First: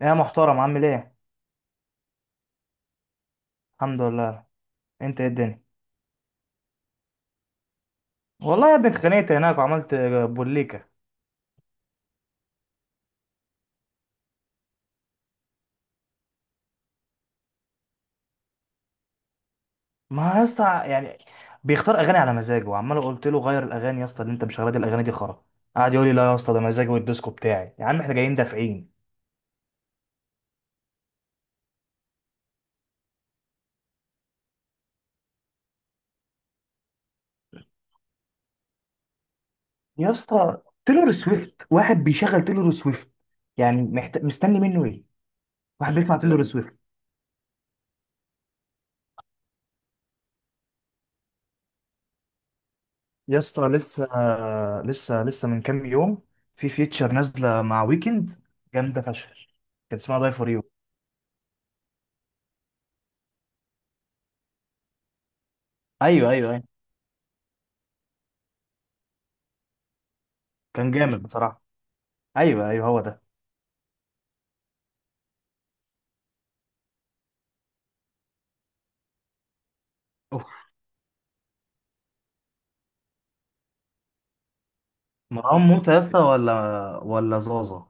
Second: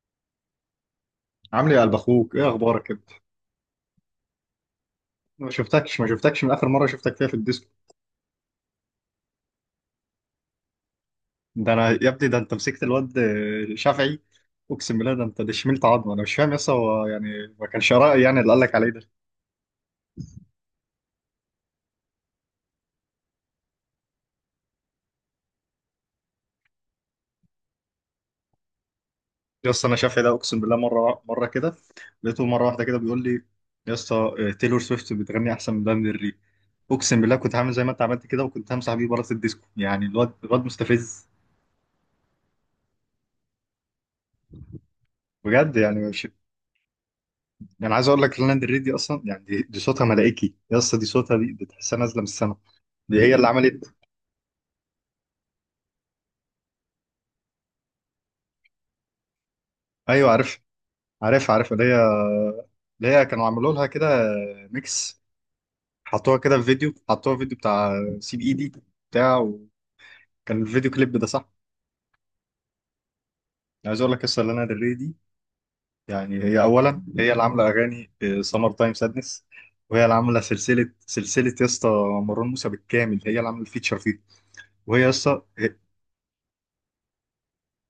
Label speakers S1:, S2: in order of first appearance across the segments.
S1: يا محترم، عامل ايه؟
S2: عامل ايه يا قلب اخوك، ايه اخبارك انت؟
S1: الحمد لله. انت ايه
S2: ما
S1: الدنيا؟
S2: شفتكش ما شفتكش من اخر مره شفتك فيها في الديسكو.
S1: والله يا ابني اتخانقت هناك وعملت بوليكا.
S2: ده انا يا ابني ده انت مسكت الواد شافعي. اقسم بالله، ده انت ده شملت عظمه. انا مش فاهم يس، هو يعني ما كانش رأي يعني اللي قال لك عليه ده؟
S1: ما يا اسطى، يعني بيختار اغاني على مزاجه وعمال قلت له غير الاغاني يا اسطى، اللي انت مش راضي الاغاني دي خرا. قعد يقول لي: لا يا اسطى، ده مزاجي والديسكو بتاعي، يا عم احنا جايين دافعين.
S2: يس انا شافعي ده، اقسم بالله مره مره كده لقيته مره واحده كده بيقول لي: يس، تايلور سويفت بتغني احسن من لانا ديل ري. اقسم بالله كنت هعمل زي ما انت عملت كده، وكنت همسح بيه بره الديسكو. يعني
S1: يا
S2: الواد
S1: اسطى
S2: الواد
S1: تيلور
S2: مستفز.
S1: سويفت، واحد بيشغل تيلور سويفت يعني مستني منه ايه؟
S2: بجد
S1: واحد
S2: يعني
S1: بيسمع
S2: مش،
S1: تيلور سويفت؟
S2: يعني عايز اقول لك، لانا ديل ري دي اصلا يعني دي صوتها ملائكي يس. دي صوتها، دي تحسها نازله من السما. دي هي
S1: يا
S2: اللي
S1: اسطى
S2: عملت.
S1: لسه، لسه من كام يوم في فيتشر نازله مع ويكند، جامده فشخ. كان اسمها
S2: ايوه
S1: داي فور
S2: عارف
S1: يو.
S2: عارف عارف اللي هي كانوا عملوا لها كده ميكس،
S1: ايوه،
S2: حطوها
S1: ايوه،
S2: كده في
S1: أيوه.
S2: فيديو، حطوها في فيديو بتاع سي بي اي دي، بتاع، وكان الفيديو
S1: كان
S2: كليب
S1: جامد
S2: ده، صح؟
S1: بصراحة. ايوه، ايوه، هو ده.
S2: عايز اقول لك قصه لانا دل ري دي. يعني هي اولا هي اللي عامله اغاني سمر تايم سادنس، وهي اللي عامله
S1: أوه.
S2: سلسله سلسله يا اسطى مروان موسى بالكامل. هي اللي عامله الفيتشر فيه، وهي يا اسطى
S1: مروان موسى يا اسطى، ولا زازا؟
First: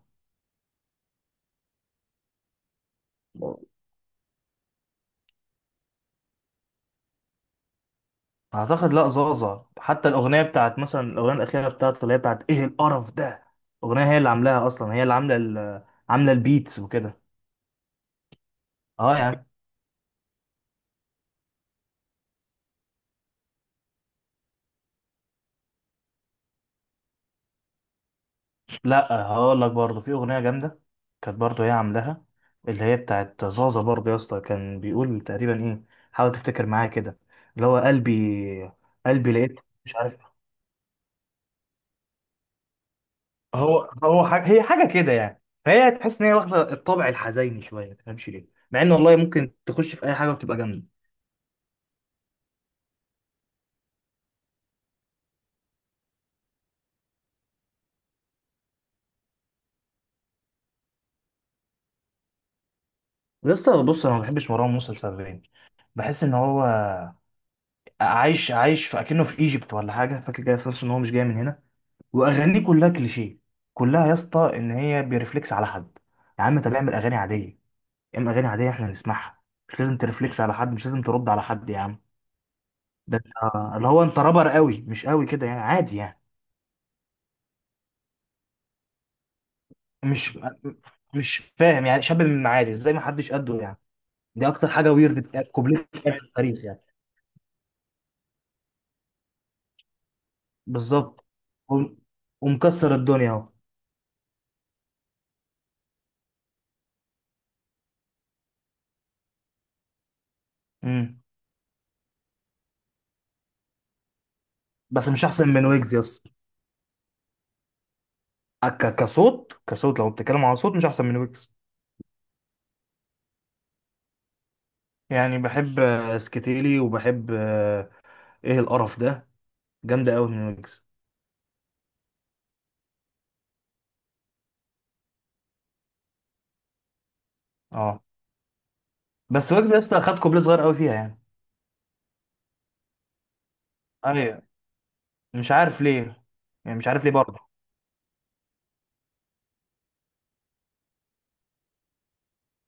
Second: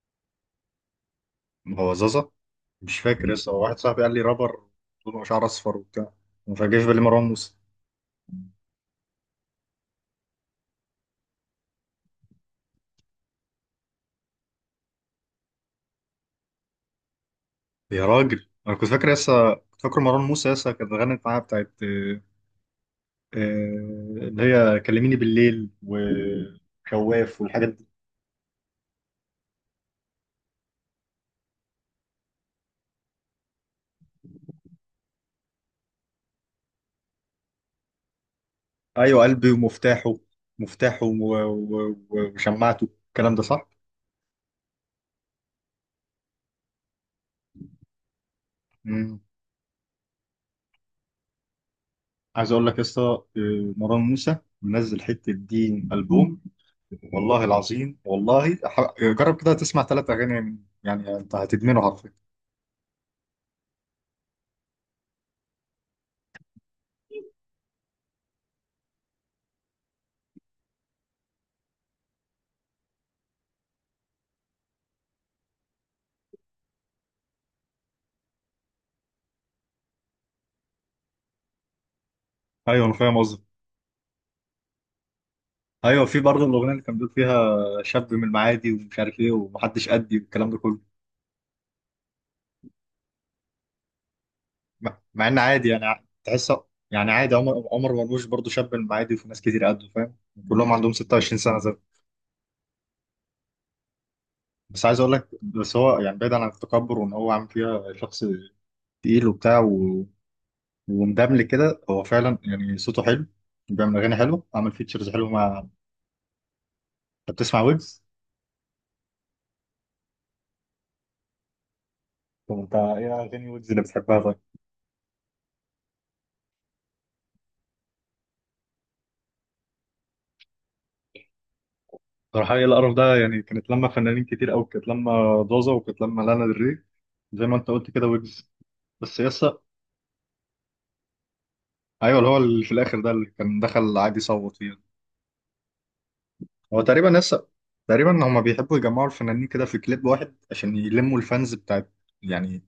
S2: هو زازا. مش فاكر يا اسطى، واحد صاحبي قال لي رابر طوله شعر اصفر وبتاع، ما فاجئش بالي مروان موسى.
S1: اعتقد لا زازا. حتى الاغنية بتاعت مثلا، الاغنية الاخيرة بتاعته اللي هي بتاعت ايه القرف ده، الاغنية هي اللي عاملاها اصلا، هي اللي عاملة عاملة البيتس وكده.
S2: يا راجل انا
S1: اه يعني.
S2: كنت فاكر مروان موسى يسا كانت غنت معاها بتاعت آه، اللي هي كلميني بالليل وخواف والحاجات دي.
S1: لا هقول لك، برضه في اغنية جامدة كانت برضه هي عاملاها، اللي هي بتاعت زازا برضه يا اسطى. كان بيقول تقريبا ايه، حاول تفتكر معايا كده، اللي هو قلبي،
S2: ايوه
S1: قلبي
S2: قلبي
S1: لقيت، مش
S2: ومفتاحه،
S1: عارف.
S2: مفتاحه وشماعته، الكلام ده صح؟
S1: هو حاجة، هي حاجة كده يعني، فهي تحس ان هي واخدة الطابع الحزيني شوية، ما تفهمش ليه، مع ان والله
S2: مم.
S1: ممكن تخش في اي حاجة وتبقى جامدة.
S2: عايز اقول لك يسا مروان موسى منزل حته دين البوم، والله العظيم والله، جرب كده تسمع ثلاث اغاني يعني انت هتدمنه حرفيا.
S1: يا اسطى بص، انا ما بحبش مروان موسى لسببين. بحس ان هو عايش في اكنه في ايجيبت ولا حاجة، فاكر كده في نفسه ان هو مش جاي من هنا. واغانيه كلها كليشيه، كلها يا اسطى ان هي بيرفلكس على حد. يا عم طب اعمل اغاني عادية، اعمل اغاني عادية احنا نسمعها، مش لازم ترفلكس على حد، مش لازم ترد على حد يا عم.
S2: ايوه انا فاهم
S1: ده
S2: قصدك.
S1: اللي هو انت رابر قوي مش قوي كده، يعني عادي
S2: ايوه، في
S1: يعني.
S2: برضه الاغنيه اللي كان بيقول فيها شاب من المعادي ومش عارف ايه ومحدش قدي
S1: مش
S2: والكلام ده كله.
S1: مش فاهم يعني شاب من المعادي ازاي ما حدش قده يعني، دي اكتر حاجه
S2: مع
S1: ويرد
S2: مع ان
S1: بتاعت
S2: عادي يعني،
S1: كوبليه بتاعت في
S2: تحس
S1: التاريخ يعني.
S2: يعني عادي. عمر مرموش برضه شاب من المعادي، وفي ناس كتير قده، فاهم، كلهم عندهم
S1: بالظبط.
S2: 26 سنه زي.
S1: وم- ومكسر الدنيا اهو.
S2: بس عايز اقول لك، بس هو يعني بعيدا عن التكبر وان هو عامل فيها شخص تقيل وبتاع و،
S1: مم.
S2: ومدمل كده، هو فعلا يعني صوته حلو، بيعمل اغاني حلوه، عامل
S1: بس
S2: فيتشرز
S1: مش
S2: حلوه
S1: احسن من
S2: مع.
S1: ويجز، يس.
S2: انت بتسمع ويجز؟
S1: كصوت، لو بتتكلم على صوت، مش احسن من ويجز.
S2: طب انت ايه اغاني ويجز اللي بتحبها طيب؟
S1: يعني بحب سكتيلي، وبحب ايه القرف ده، جامده قوي من ويجز.
S2: صراحة ايه القرف ده يعني، كانت لما فنانين كتير قوي، كانت لما دوزة، وكانت لما لانا دري زي ما انت قلت
S1: اه.
S2: كده ويجز. بس
S1: بس
S2: يسا،
S1: ويجز لسه خد كوبليه صغير قوي فيها يعني.
S2: ايوه اللي هو اللي في الاخر ده اللي كان دخل عادي
S1: ايوه.
S2: يصوت فيه.
S1: مش عارف ليه، يعني
S2: هو
S1: مش عارف
S2: تقريبا
S1: ليه برضه.
S2: يسا، تقريبا هما بيحبوا يجمعوا الفنانين كده في كليب واحد عشان يلموا الفانز بتاعت يعني،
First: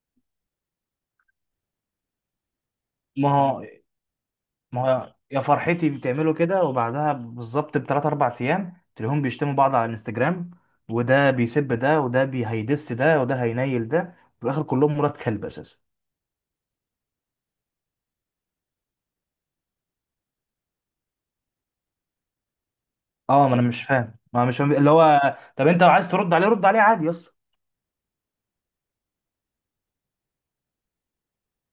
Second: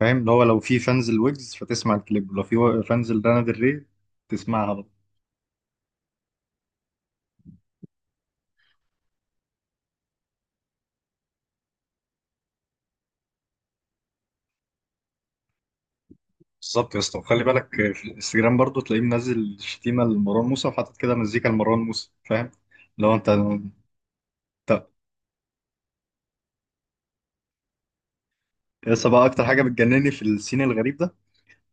S2: فاهم؟ اللي هو لو في فانز الويجز فتسمع الكليب، ولو في فانز
S1: ما
S2: لانا
S1: هو
S2: دري تسمعها
S1: ما
S2: برضه.
S1: هو يا فرحتي، بتعملوا كده وبعدها بالظبط بثلاث اربع ايام تلاقيهم بيشتموا بعض على الانستجرام، وده بيسب ده، وده هيدس ده، وده هينيل ده، في الاخر كلهم مرات كلب اساسا.
S2: بالظبط يا اسطى، وخلي بالك، في الانستجرام برضه تلاقيه منزل شتيمه لمروان موسى وحاطط كده مزيكا لمروان موسى، فاهم؟ لو انت
S1: اه، ما انا
S2: انت
S1: مش فاهم، اللي هو طب انت لو عايز ترد عليه، رد عليه عادي يا اسطى.
S2: يس بقى اكتر حاجه بتجنني في السين الغريب ده،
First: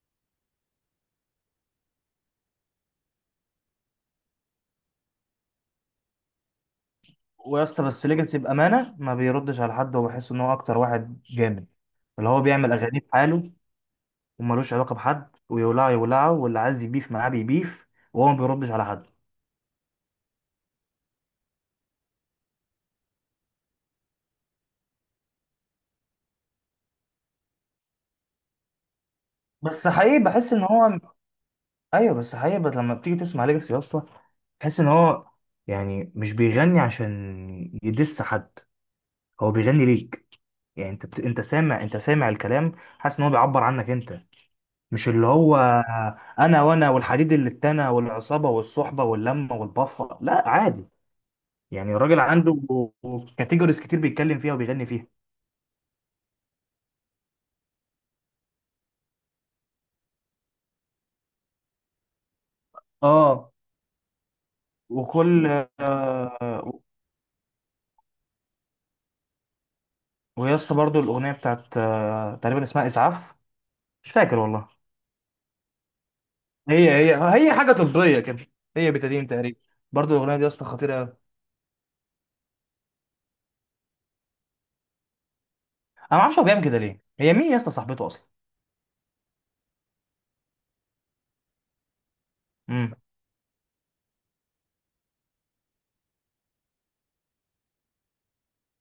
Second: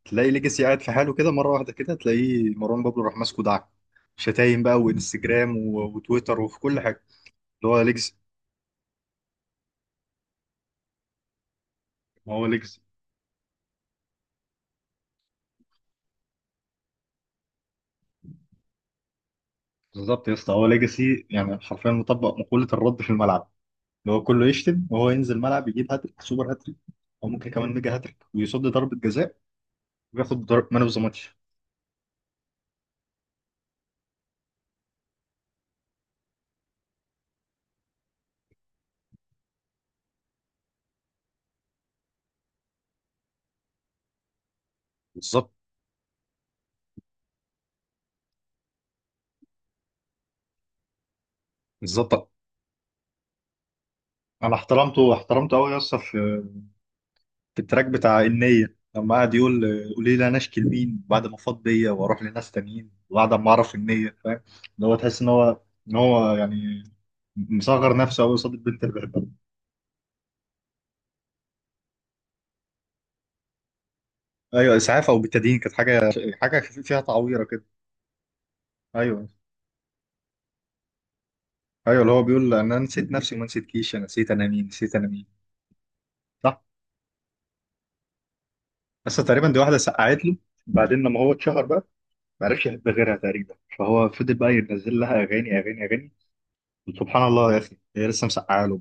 S2: تلاقي ليجاسي قاعد في حاله كده، مره واحده كده تلاقيه مروان بابلو راح ماسكه دعك شتايم بقى وانستجرام وتويتر وفي كل حاجه.
S1: ويا
S2: اللي هو
S1: اسطى، بس
S2: ليجاسي،
S1: ليجاسي بامانه ما بيردش على حد، وبحس ان هو اكتر واحد جامد، اللي
S2: ما
S1: هو
S2: هو
S1: بيعمل
S2: ليجاسي.
S1: اغاني بحاله وملوش علاقه بحد، ويولعه يولعه، واللي عايز يبيف معاه بيبيف، وهو ما بيردش على حد.
S2: بالظبط يا اسطى، هو ليجاسي يعني حرفيا مطبق مقوله الرد في الملعب، اللي هو كله يشتم وهو ينزل الملعب يجيب هاتريك سوبر هاتريك، او ممكن كمان ميجا هاتريك ويصد ضربه جزاء
S1: بس حقيقي
S2: وياخد
S1: بحس ان
S2: مان اوف
S1: هو،
S2: ذا ماتش.
S1: ايوه، بس حقيقة، بس لما بتيجي تسمع ليجاسي يا اسطى، تحس ان هو يعني مش بيغني عشان يدس حد، هو بيغني ليك. يعني انت انت سامع الكلام، حاسس ان هو بيعبر عنك انت، مش اللي
S2: بالظبط
S1: هو: انا والحديد اللي اتنى والعصابة والصحبة واللمة والبفة. لا عادي، يعني الراجل
S2: بالظبط
S1: عنده كاتيجوريز كتير بيتكلم فيها
S2: انا
S1: وبيغني فيها.
S2: احترمته قوي يا اسطى، في في التراك بتاع النية لما قعد يقول قولي لي انا اشكي لمين بعد ما فاض بيا واروح لناس تانيين وبعد ما
S1: اه
S2: اعرف النية، فاهم؟ اللي هو تحس ان
S1: وكل
S2: هو ان هو
S1: آه...
S2: يعني مصغر نفسه قوي قصاد البنت اللي بيحبها.
S1: ويا اسطى برضه، الاغنية بتاعت تقريبا اسمها اسعاف، مش فاكر والله.
S2: ايوه اسعاف، او بالتدين كانت حاجه
S1: هي
S2: فيها
S1: هي
S2: تعويره
S1: هي
S2: كده.
S1: حاجه طبيه كده، هي
S2: ايوه.
S1: بتدين تقريبا. برضو الاغنيه دي يا اسطى خطيره قوي. انا
S2: ايوه اللي هو بيقول: انا نسيت نفسي وما نسيتكيش، انا نسيت انا مين، نسيت انا مين.
S1: ما اعرفش هو
S2: صح.
S1: بيعمل كده ليه، هي مين يا اسطى صاحبته اصلا؟
S2: بس تقريبا دي واحده سقعت له، بعدين لما هو اتشهر بقى ما عرفش يحب
S1: امم.
S2: غيرها تقريبا، فهو فضل بقى ينزل لها اغاني اغاني اغاني. وسبحان الله يا اخي، هي لسه مسقعه له.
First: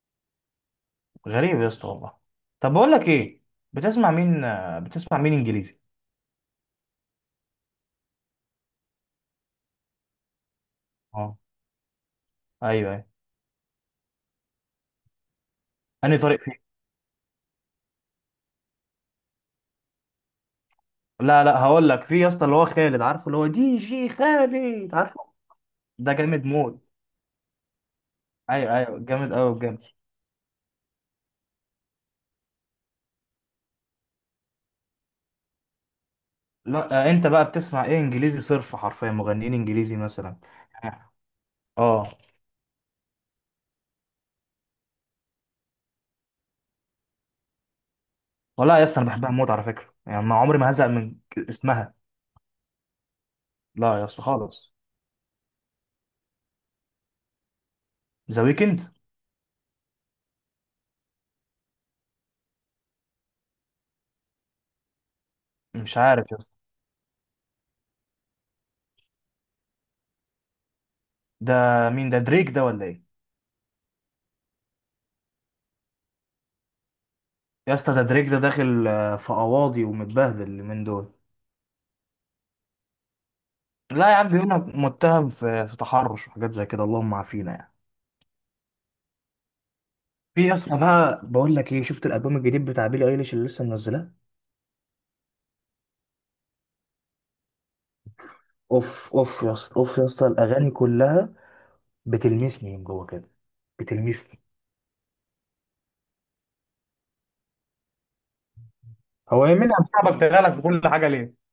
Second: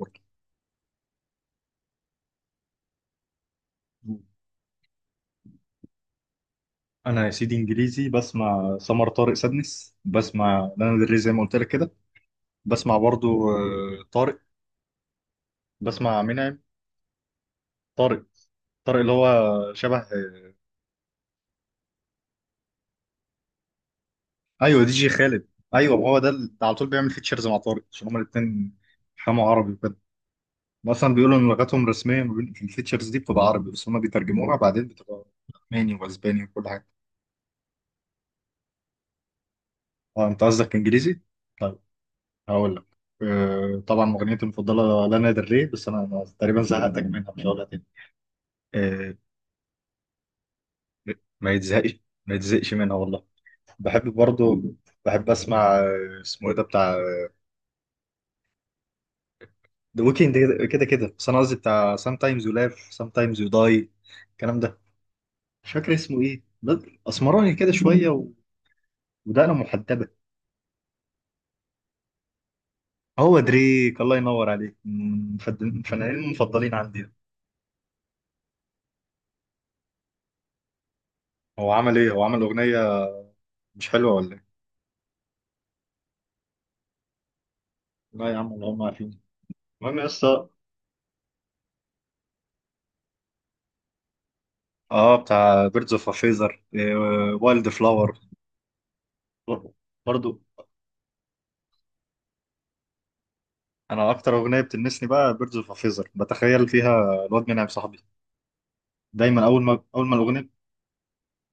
S1: غريب يا اسطى والله. طب بقول لك ايه،
S2: برضه،
S1: بتسمع مين انجليزي؟
S2: انا يا سيدي انجليزي بسمع سمر طارق سادنس، بسمع لانا دري زي
S1: اه.
S2: ما قلت لك كده.
S1: ايوه،
S2: بسمع
S1: ايوه.
S2: برضو طارق،
S1: انهي
S2: بسمع
S1: طريق
S2: منعم.
S1: فيه؟
S2: طارق، طارق اللي هو شبه
S1: لا، لا، هقول لك، في يا اسطى اللي هو خالد عارفه، اللي هو دي جي
S2: ايوه دي
S1: خالد
S2: جي
S1: عارفه.
S2: خالد، ايوه ما
S1: ده
S2: هو ده
S1: جامد
S2: اللي على طول
S1: موت.
S2: بيعمل فيتشرز مع طارق عشان هما الاثنين
S1: ايوه، ايوه، جامد
S2: بيفهموا
S1: قوي
S2: عربي
S1: بجد.
S2: وكده. مثلا بيقولوا ان لغتهم الرسميه ما بين الفيتشرز دي بتبقى عربي، بس هما بيترجموها بعدين بتبقى الماني واسباني وكل حاجه.
S1: لا انت بقى بتسمع ايه انجليزي صرف، حرفيا مغنيين انجليزي
S2: اه،
S1: مثلا؟
S2: انت قصدك انجليزي؟ طيب،
S1: اه.
S2: هقول لك. طبعا مغنيتي المفضله لانا دري. بس انا تقريبا زهقتك منها، مش هقولها تاني.
S1: والله يا اسطى انا
S2: آه،
S1: بحبها موت على فكره، يعني ما عمري ما هزهق من
S2: ما يتزهقش،
S1: اسمها.
S2: ما يتزهقش منها والله.
S1: لا يا
S2: بحب
S1: اسطى
S2: برضه،
S1: خالص.
S2: بحب اسمع اسمه ايه ده بتاع
S1: ذا ويكند.
S2: ذا ويكند. كده كده. بس انا قصدي بتاع سام تايمز يو لاف سام تايمز يو داي، الكلام ده، مش فاكر
S1: مش
S2: اسمه
S1: عارف يا
S2: ايه
S1: اسطى.
S2: ده. اسمراني كده شويه ودقنه محدبه.
S1: ده مين ده، دريك ده ولا ايه؟
S2: هو دريك، الله ينور عليك، من من الفنانين المفضلين عندي ده.
S1: يا اسطى ده دريك، ده داخل في قواضي ومتبهدل من دول.
S2: هو عمل ايه؟ هو عمل اغنيه مش
S1: لا
S2: حلوه
S1: يا عم،
S2: ولا ايه؟
S1: بيقول لك متهم في تحرش وحاجات زي كده، اللهم عافينا يعني.
S2: لا يا عم، اللي هم عارفين. المهم يا
S1: في
S2: اسطى.
S1: يا اسطى بقى، بقول لك ايه، شفت الالبوم الجديد بتاع بيلي ايليش اللي لسه منزلاه؟
S2: اه، بتاع بيردز اوف فيزر وايلد فلاور.
S1: اوف، اوف يا اسطى، اوف يا اسطى،
S2: برضه
S1: الاغاني كلها بتلمسني من جوه كده،
S2: انا اكتر
S1: بتلمسني.
S2: اغنيه بتلمسني بقى بيردز اوف فيزر، بتخيل فيها الواد منعم صاحبي دايما،
S1: هو ايه،
S2: اول
S1: مين اللي
S2: ما
S1: عم
S2: اول ما
S1: صاحبك
S2: الاغنيه.
S1: تغلط في كل حاجه ليه؟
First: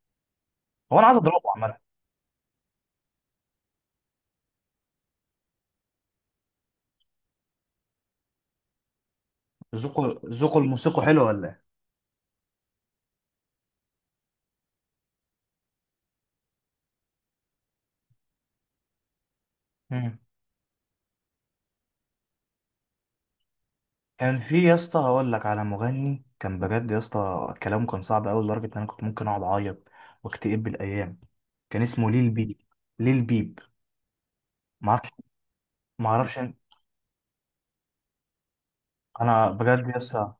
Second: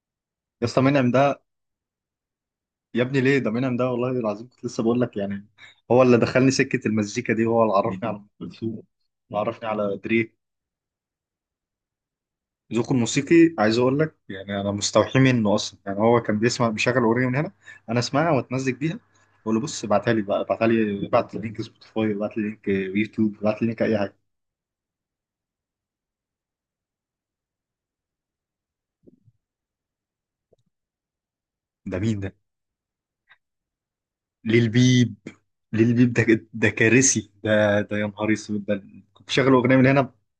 S2: يا اسطى
S1: هو انا
S2: منعم
S1: عايز
S2: ده.
S1: اضربه عامه.
S2: يا ابني ليه؟ ده منعم ده والله العظيم كنت لسه بقول لك يعني، هو اللي دخلني سكه المزيكا دي، هو اللي عرفني على ام كلثوم، اللي عرفني على
S1: ذوقه
S2: دري.
S1: ذوقه الموسيقى حلو ولا ايه؟
S2: ذوقه الموسيقي عايز اقول لك، يعني انا مستوحي منه اصلا. يعني هو كان بيسمع، بيشغل اغنيه من هنا، انا اسمعها واتمزج بيها. بقول له بص ابعتها
S1: مم.
S2: لي بقى، ابعتها لي، ابعت لي لينك سبوتيفاي، ابعت لي لينك يوتيوب، ابعت لي لينك اي حاجه.
S1: كان في يا اسطى هقول لك على مغني كان بجد يا اسطى كلامه كان صعب قوي، لدرجه ان انا كنت ممكن اقعد اعيط واكتئب بالايام. كان
S2: ده
S1: اسمه
S2: مين
S1: ليل
S2: ده؟
S1: بيب. ليل بيب. ما اعرفش.
S2: للبيب
S1: ما
S2: للبيب
S1: اعرفش
S2: ده
S1: إن-
S2: ده كارثي، ده يا نهار اسود ده. كنت
S1: انا
S2: شغال اغنيه من
S1: بجد يا
S2: هنا.
S1: اسطى،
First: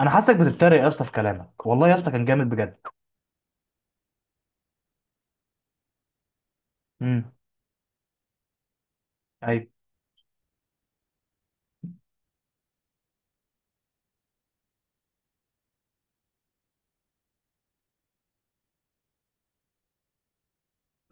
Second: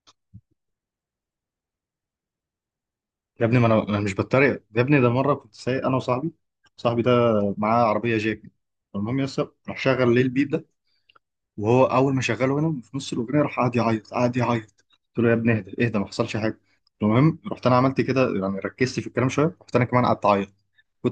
S1: انا حاسسك بتتريق يا اسطى في كلامك، والله يا اسطى كان جامد بجد.
S2: يا ابني ما انا مش بتريق، يا ابني ده مره كنت سايق انا وصاحبي، صاحبي ده
S1: امم.
S2: معاه عربيه جاك. المهم يس
S1: ايوه.
S2: راح شغل للبيب ده، وهو اول ما شغله هنا في نص الاغنيه راح قعد يعيط. قلت له يا ابني اهدى اهدى ما حصلش حاجه. المهم رحت انا عملت كده يعني، ركزت في الكلام شويه، رحت انا كمان قعدت اعيط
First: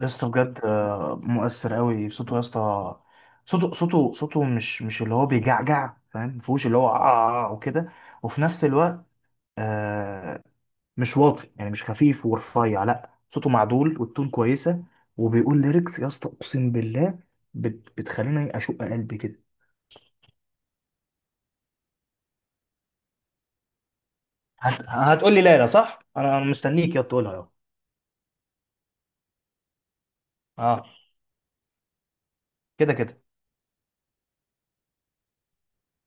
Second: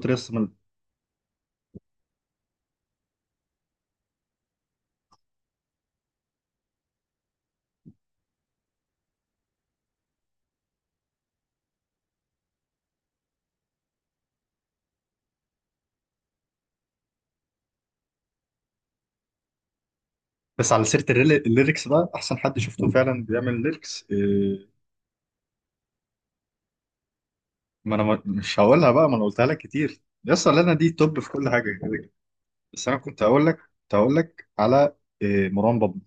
S1: يا اسطى
S2: يس من.
S1: بجد مؤثر قوي صوته يا اسطى. صوته مش اللي هو بيجعجع، فاهم، مفهوش اللي هو آه آه آه وكده. وفي نفس الوقت آه، مش واطي يعني، مش خفيف ورفيع، لا صوته معدول والتون كويسه. وبيقول ليركس يا اسطى اقسم بالله، بتخليني اشق قلبي كده.
S2: بس على سيره الليركس بقى، احسن حد شفته فعلا بيعمل ليركس
S1: هتقول لي لا، لا، صح، انا مستنيك يا تقولها يا.
S2: ما انا مش هقولها بقى، ما انا قلتها لك كتير يس، لنا
S1: اه.
S2: دي توب في كل حاجه كده كده. بس
S1: كده،
S2: انا
S1: كده.
S2: كنت هقول لك على إيه، مروان بابلو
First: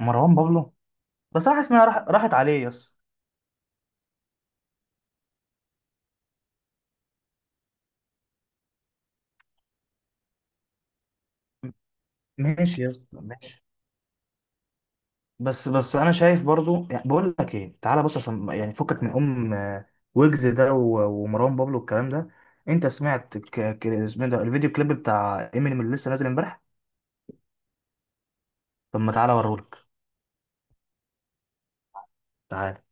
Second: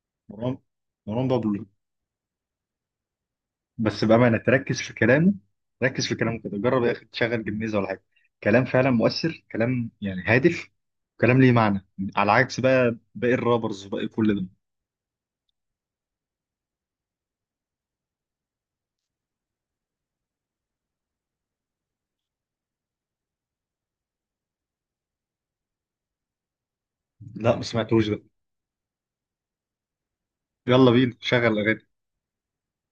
S1: مروان
S2: مروان
S1: بابلو.
S2: مروان
S1: بس انا
S2: بابلو
S1: حاسس انها راحت عليه يا اسطى.
S2: بس بامانه تركز في كلامه، ركز في كلامه كده، جرب يا اخي تشغل جميزه ولا حاجه. كلام فعلا مؤثر، كلام يعني هادف، كلام ليه معنى، على عكس
S1: ماشي يا
S2: بقى
S1: اسطى،
S2: باقي
S1: ماشي.
S2: الرابرز وباقي كل ده.
S1: بس انا شايف برضو، يعني بقول لك ايه، تعالى بص، عشان يعني فكك من ام آه، ويجز ده ومروان بابلو والكلام ده. انت سمعت اسمه إيه ده، الفيديو كليب بتاع امينيم اللي لسه نازل امبارح؟
S2: لا ما سمعتوش ده.
S1: طب ما تعالى اوريهولك.
S2: يلا بينا شغل اغاني.
S1: تعال.